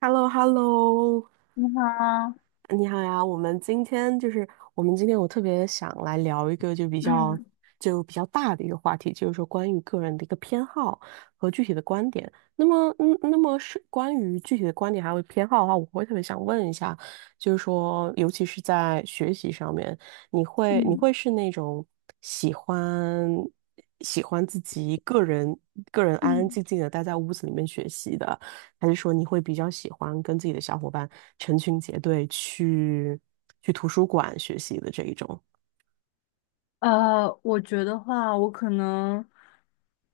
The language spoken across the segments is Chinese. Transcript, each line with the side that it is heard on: right: h e l l o h e l l o。
left: 你好啊，
right: 你好呀。我们今天我特别想来聊一个就比较
left: 嗯
right: 就比较大的一个话题，就是说关于个人的一个偏好和具体的观点。那么是关于具体的观点还有偏好的话，我会特别想问一下，就是说，尤其是在学习上面，你会你
left: 嗯
right: 会是那种喜欢喜欢自己个人安安
left: 嗯。
right: 静静的待在屋子里面学习的？还是说你会比较喜欢跟自己的小伙伴成群结队去图书馆学习的这一种？
left: 呃，我觉得话，我可能，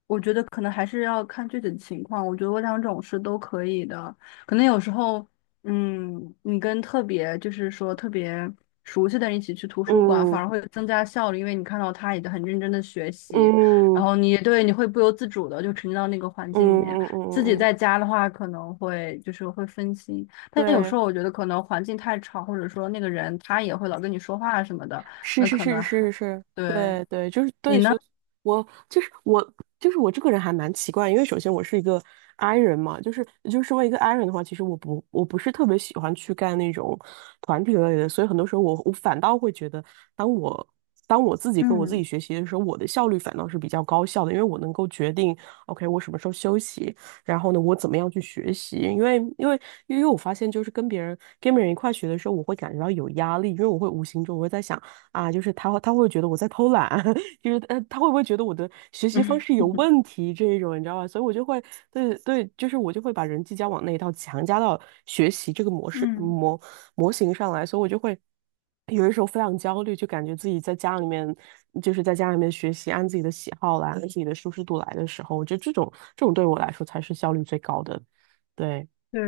left: 我觉得可能还是要看具体的情况。我觉得我两种是都可以的。可能有时候，你跟特别就是说特别熟悉的人一起去图书馆，反
right: 嗯
left: 而会增加效率，因为你看到他也很认真的学习，然
right: 嗯
left: 后你会不由自主的就沉浸到那个环
right: 嗯
left: 境里面。
right: 嗯嗯
left: 自己
right: 嗯，嗯，
left: 在家的话，可能会就是会分心，但有时
right: 对，
left: 候我觉得可能环境太吵，或者说那个人他也会老跟你说话什么的。
right: 是
left: 那
right: 是
left: 可
right: 是
left: 能还
right: 是是，
left: 对，
right: 对对，就是对，
left: 你呢？
right: 所以我就是我就是我这个人还蛮奇怪。因为首先我是一个 I 人嘛，就是身为一个 I 人的话，其实我不是特别喜欢去干那种团体类的，所以很多时候我反倒会觉得，当我当我自己跟我自己
left: 嗯
right: 学习的时候，我的效率反倒是比较高效的，因为我能够决定，OK，我什么时候休息，然后呢，我怎么样去学习？因为我发现，就是跟别人一块学的时候，我会感觉到有压力，因为我会无形中我会在想，啊，就是他会觉得我在偷懒。就是他会不会觉得我的学习方
left: 嗯
right: 式有问题这一种，你知道吧？所以我就会，对对，就是我就会把人际交往那一套强加到学习这个模式
left: 嗯，
right: 模模型上来，所以我就会有的时候非常焦虑，就感觉自己在家里面学习，按自己的喜好来，按自己的舒适度来的时候，我觉得这种对我来说才是效率最高的。对。
left: 对，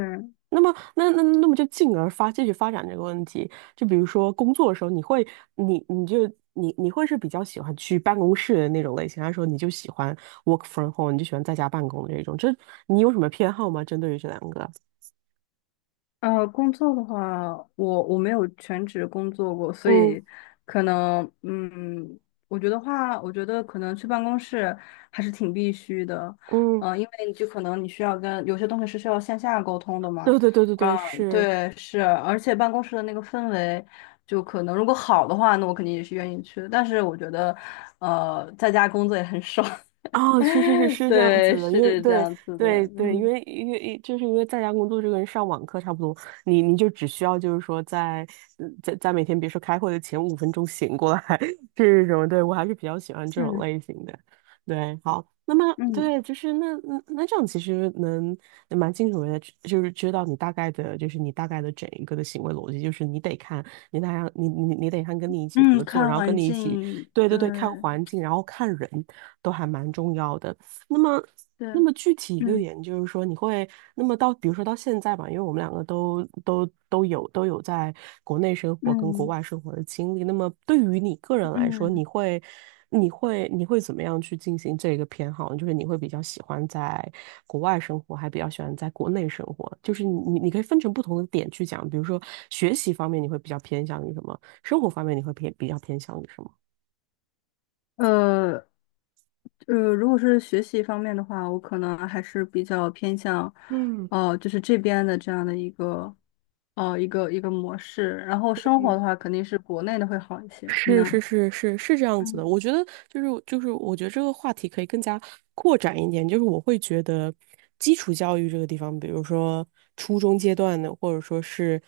right: 那么，那么就进而继续发展这个问题，就比如说工作的时候，你会，你你就你你会是比较喜欢去办公室的那种类型，还是说你就喜欢 work from home，你就喜欢在家办公的这种？你有什么偏好吗？针对于这两个？
left: 工作的话，我没有全职工作过，所
right: 嗯
left: 以可能，我觉得可能去办公室还是挺必须的。
right: 嗯，
left: 因为你就可能你需要跟有些东西是需要线下沟通的嘛。
right: 对对对对对，
left: 啊，
right: 是。
left: 对，是，而且办公室的那个氛围，就可能如果好的话，那我肯定也是愿意去的，但是我觉得，在家工作也很爽。
right: 哦，是是是 是这样
left: 对，
right: 子的，因为
left: 是这
right: 对
left: 样子
right: 对
left: 的。
right: 对，因
left: 嗯
right: 为因为就是因为在家工作就跟上网课差不多，你就只需要就是说在嗯在在每天比如说开会的前5分钟醒过来， 这种，对我还是比较喜欢这种
left: 嗯
right: 类型的。对，好，那么
left: 嗯
right: 对，就是那这样其实能蛮清楚的，就是知道你大概的，就是你大概的整一个的行为逻辑，就是你得看跟你一起
left: 嗯，
right: 合作，
left: 看
right: 然后跟
left: 环
right: 你一起。
left: 境，
right: 对对
left: 对
right: 对，看环境，然后看人都还蛮重要的。那么，那
left: 对。
right: 么具体一个
left: 嗯
right: 点就是说，那么到，比如说到现在吧，因为我们两个都有在国内生活跟国
left: 嗯
right: 外生活的经历。那么对于你个人来说，
left: 嗯，
right: 你会怎么样去进行这个偏好呢？就是你会比较喜欢在国外生活，还比较喜欢在国内生活？就是你可以分成不同的点去讲，比如说学习方面你会比较偏向于什么，生活方面你会比较偏向于什么？
left: 呃如果是学习方面的话，我可能还是比较偏向，
right: 嗯，
left: 哦，就是这边的这样的一个，一个模式。然后生活的话，肯定是国内的会好一些。你
right: 是是
left: 呢？
right: 是是是这样子的，
left: 嗯
right: 我觉得就是，我觉得这个话题可以更加扩展一点。就是我会觉得基础教育这个地方，比如说初中阶段的，或者说是，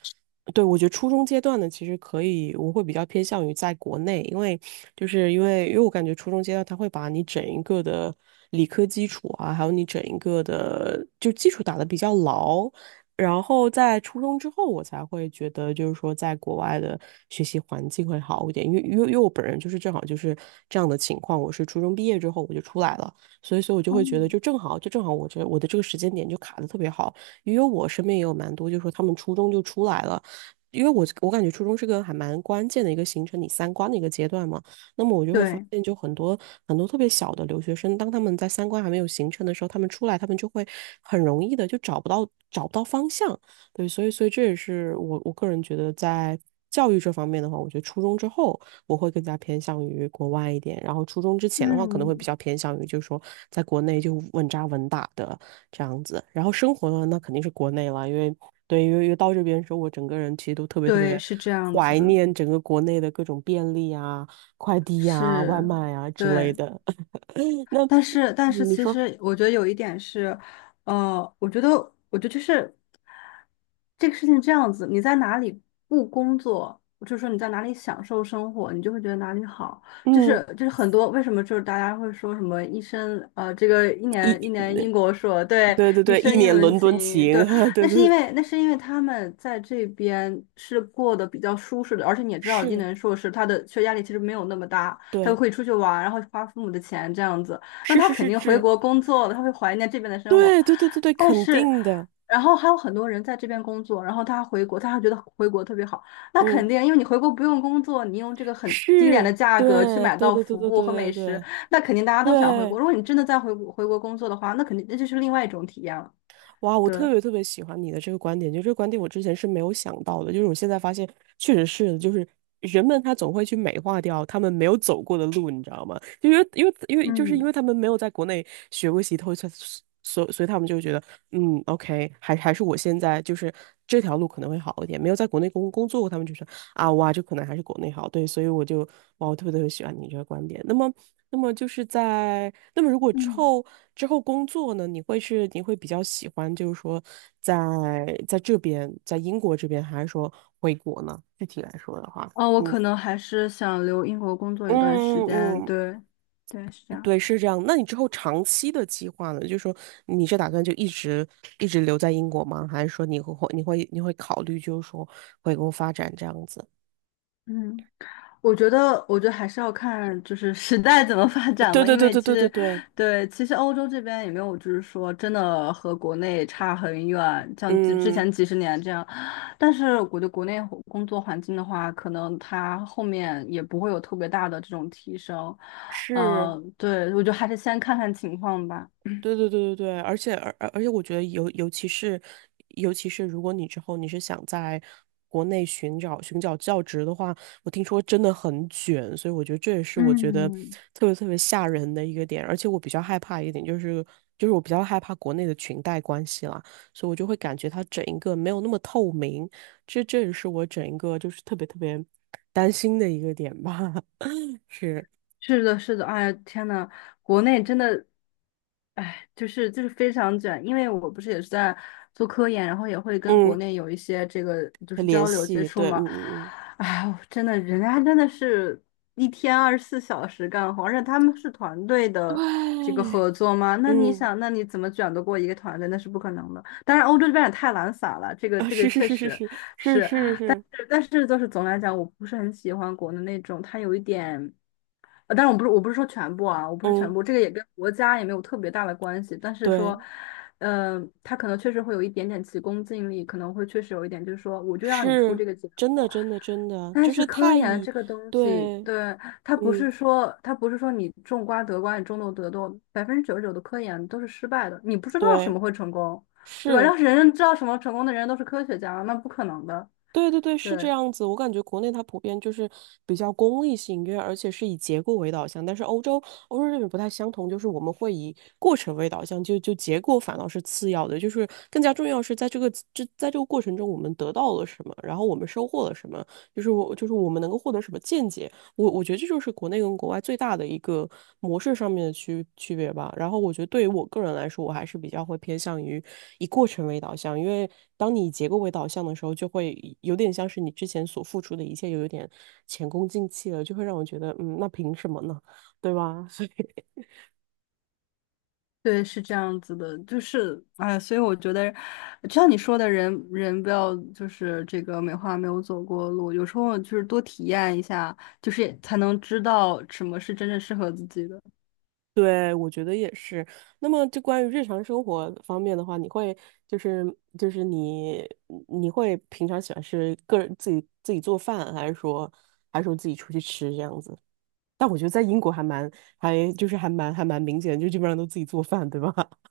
right: 对，我觉得初中阶段的其实可以，我会比较偏向于在国内。因为就是因为我感觉初中阶段它会把你整一个的理科基础啊，还有你整一个的就基础打得比较牢，然后在初中之后，我才会觉得，就是说，在国外的学习环境会好一点。因为我本人就是正好就是这样的情况，我是初中毕业之后我就出来了，所以我就会觉得，
left: 嗯，
right: 就正好我的这个时间点就卡的特别好，因为我身边也有蛮多，就是说他们初中就出来了，因为我感觉初中是个还蛮关键的一个形成你三观的一个阶段嘛。那么我就会发
left: 对，
right: 现，就很多很多特别小的留学生，当他们在三观还没有形成的时候，他们出来，他们就会很容易的就找不到方向。对，所以这也是我个人觉得在，教育这方面的话，我觉得初中之后我会更加偏向于国外一点，然后初中之前的话，可能会比
left: 嗯，
right: 较偏向于就是说在国内就稳扎稳打的这样子。然后生活呢，那肯定是国内了，因为对，因为到这边的时候，我整个人其实都特别特
left: 对，
right: 别
left: 是这样子
right: 怀
left: 的，
right: 念整个国内的各种便利啊，快递呀、外
left: 是，
right: 卖呀、之类
left: 对。
right: 的。那
left: 但是，
right: 嗯你
left: 其
right: 说，
left: 实我觉得有一点是，呃，我觉得，我觉得就是这个事情这样子，你在哪里不工作，就是说你在哪里享受生活，你就会觉得哪里好。就
right: 嗯，
left: 是就是很多为什么就是大家会说什么一生这个一
right: 一，
left: 年一年英国硕，对，
right: 对对
left: 一
right: 对，
left: 生
right: 一
left: 英
right: 年
left: 伦
right: 伦敦
left: 情，
right: 情，
left: 对，
right: 对
left: 那是
right: 对
left: 因
right: 对，
left: 为那是因为他们在这边是过得比较舒适的，而且你也知道，一
right: 是，
left: 伦硕士他的学业压力其实没有那么大。他
right: 对，
left: 会出去玩，然后花父母的钱这样子。那
right: 是
left: 他
right: 是
left: 肯
right: 是
left: 定回
right: 是，
left: 国工作了，他会怀念这边的生活。
right: 对对对对对，
left: 但
right: 肯
left: 是，
right: 定的，
left: 然后还有很多人在这边工作，然后他回国，他还觉得回国特别好。那肯
right: 嗯，
left: 定，因为你回国不用工作，你用这个很低廉的
right: 是，
left: 价格去
right: 对
left: 买
right: 对
left: 到
right: 对对
left: 服
right: 对
left: 务和美
right: 对对对
left: 食，那肯定大家都想回国。
right: 对，
left: 如果你真的在回国工作的话，那肯定那就是另外一种体验了。
right: 哇，我
left: 对。
right: 特别特别喜欢你的这个观点，就这个观点我之前是没有想到的，就是我现在发现确实是的，就是人们他总会去美化掉他们没有走过的路，你知道吗？因为就是因
left: 嗯
right: 为他们没有在国内学过习透，所以他们就觉得，嗯，OK，还是我现在就是这条路可能会好一点。没有在国内工作过，他们就说啊，哇，就可能还是国内好。对，所以我就哇，我特别特别喜欢你这个观点。那么，那么就是那么如果之
left: 嗯，
right: 后之后工作呢，你会比较喜欢，就是说在在英国这边，还是说回国呢？具体来说的话，
left: 哦，我
right: 嗯
left: 可能还是想留英国工作一段时
right: 嗯
left: 间。
right: 嗯，
left: 对，对，是这样。
right: 对，是这样。那你之后长期的计划呢？就是说，你是打算就一直一直留在英国吗？还是说你会考虑就是说回国发展这样子？
left: 嗯。我觉得还是要看就是时代怎么发展
right: 对
left: 吧，
right: 对
left: 因
right: 对
left: 为
right: 对
left: 其
right: 对对
left: 实，
right: 对，
left: 对，其实欧洲这边也没有，就是说真的和国内差很远，像之之
right: 嗯，
left: 前几十年这样。但是我觉得国内工作环境的话，可能它后面也不会有特别大的这种提升。
right: 是，
left: 嗯，对，我觉得还是先看看情况吧。
right: 对对对对对，而且，我觉得尤其是如果你之后你是想在国内寻找教职的话，我听说真的很卷，所以我觉得这也是我觉得
left: 嗯。
right: 特别特别吓人的一个点。而且我比较害怕一点就是我比较害怕国内的裙带关系啦，所以我就会感觉它整一个没有那么透明，这也是我整一个就是特别特别担心的一个点吧。是，
left: 是的，是的，哎呀，天呐，国内真的，哎，就是非常卷，因为我不是也是在做科研，然后也会跟国
right: 嗯，
left: 内有一些这个就是
right: 联
left: 交流接
right: 系，
left: 触
right: 对，
left: 嘛。
right: 嗯
left: 哎呦，真的，人家真的是一天24小时干活，而且他们是团队
right: 嗯嗯，
left: 的这个
right: 对，
left: 合作嘛，那你
right: 嗯。
left: 想，那你怎么卷得过一个团队？那是不可能的。当然，欧洲这边也太懒散了，这个
right: 啊，
left: 这个
right: 是是
left: 确
right: 是是
left: 实
right: 是是
left: 是。
right: 是是，
left: 但是就是总的来讲，我不是很喜欢国的那种，它有一点，但然我不是说全部啊，我不是全
right: 嗯，
left: 部，这个也跟国家也没有特别大的关系，但是
right: 对，
left: 说，它可能确实会有一点点急功近利，可能会确实有一点，就是说我就要你出
right: 是
left: 这个结
right: 真的
left: 果。
right: 真的真的，
left: 但
right: 就
left: 是
right: 是
left: 科
right: 太
left: 研
right: 以，
left: 这个东西，
right: 对，
left: 对，
right: 嗯，
left: 它不是说你种瓜得瓜，你种豆得豆，99%的科研都是失败的，你不知道什
right: 对，
left: 么会成功，对吧？
right: 是，
left: 要是人人知道什么成功的人都是科学家，那不可能的。
right: 对对对，是这
left: 对，
right: 样子。我感觉国内它普遍就是比较功利性，因为而且是以结果为导向。但是欧洲这边不太相同，就是我们会以过程为导向，就结果反倒是次要的，就是更加重要是在这个过程中我们得到了什么，然后我们收获了什么，就是我们能够获得什么见解。我觉得这就是国内跟国外最大的一个模式上面的区别吧。然后我觉得对于我个人来说，我还是比较会偏向于以过程为导向，因为当你以结构为导向的时候，就会有点像是你之前所付出的一切又有一点前功尽弃了，就会让我觉得，那凭什么呢？对吧？
left: 对，是这样子的，就是，哎，所以我觉得，就像你说的人，人不要就是这个美化没有走过的路，有时候就是多体验一下，就是才能知道什么是真正适合自己的。
right: 对，我觉得也是。那么，就关于日常生活方面的话，你会就是就是你会平常喜欢是个人自己做饭，还是说自己出去吃这样子？但我觉得在英国还蛮还就是还蛮还蛮明显，就基本上都自己做饭，对吧？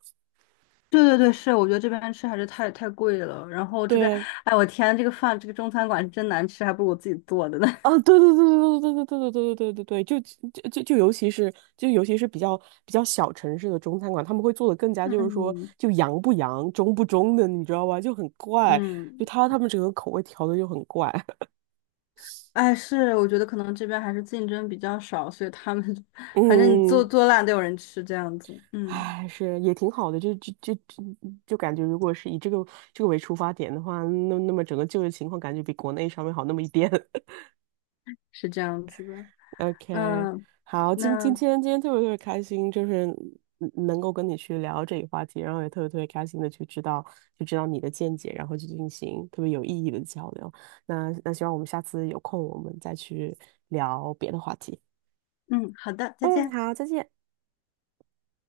left: 对对对，是，我觉得这边吃还是太贵了，然后这边，
right: 对，
left: 哎，我天，这个饭，这个中餐馆是真难吃，还不如我自己做的呢。
right: 啊，对对对对对对对对对对对对，就就就就尤其是就尤其是比较小城市的中餐馆，他们会做的更 加就是说
left: 嗯
right: 就洋不洋、中不中的，你知道吧？就很怪，就
left: 嗯，
right: 他们整个口味调的就很怪。
left: 哎，是，我觉得可能这边还是竞争比较少，所以他们 反正你做
right: 嗯，
left: 做烂都有人吃，这样子。嗯，
right: 唉，是也挺好的，就就就就就感觉如果是以这个为出发点的话，那么整个就业情况感觉比国内稍微好那么一点。
left: 是这样子的。
right: OK，
left: 嗯，
right: 好，今今
left: 那
right: 天今天特别特别开心，就是能够跟你去聊这个话题，然后也特别特别开心的去知道你的见解，然后去进行特别有意义的交流。那希望我们下次有空，我们再去聊别的话题。
left: 嗯，好的，再
right: 嗯，
left: 见。
right: 好，再见。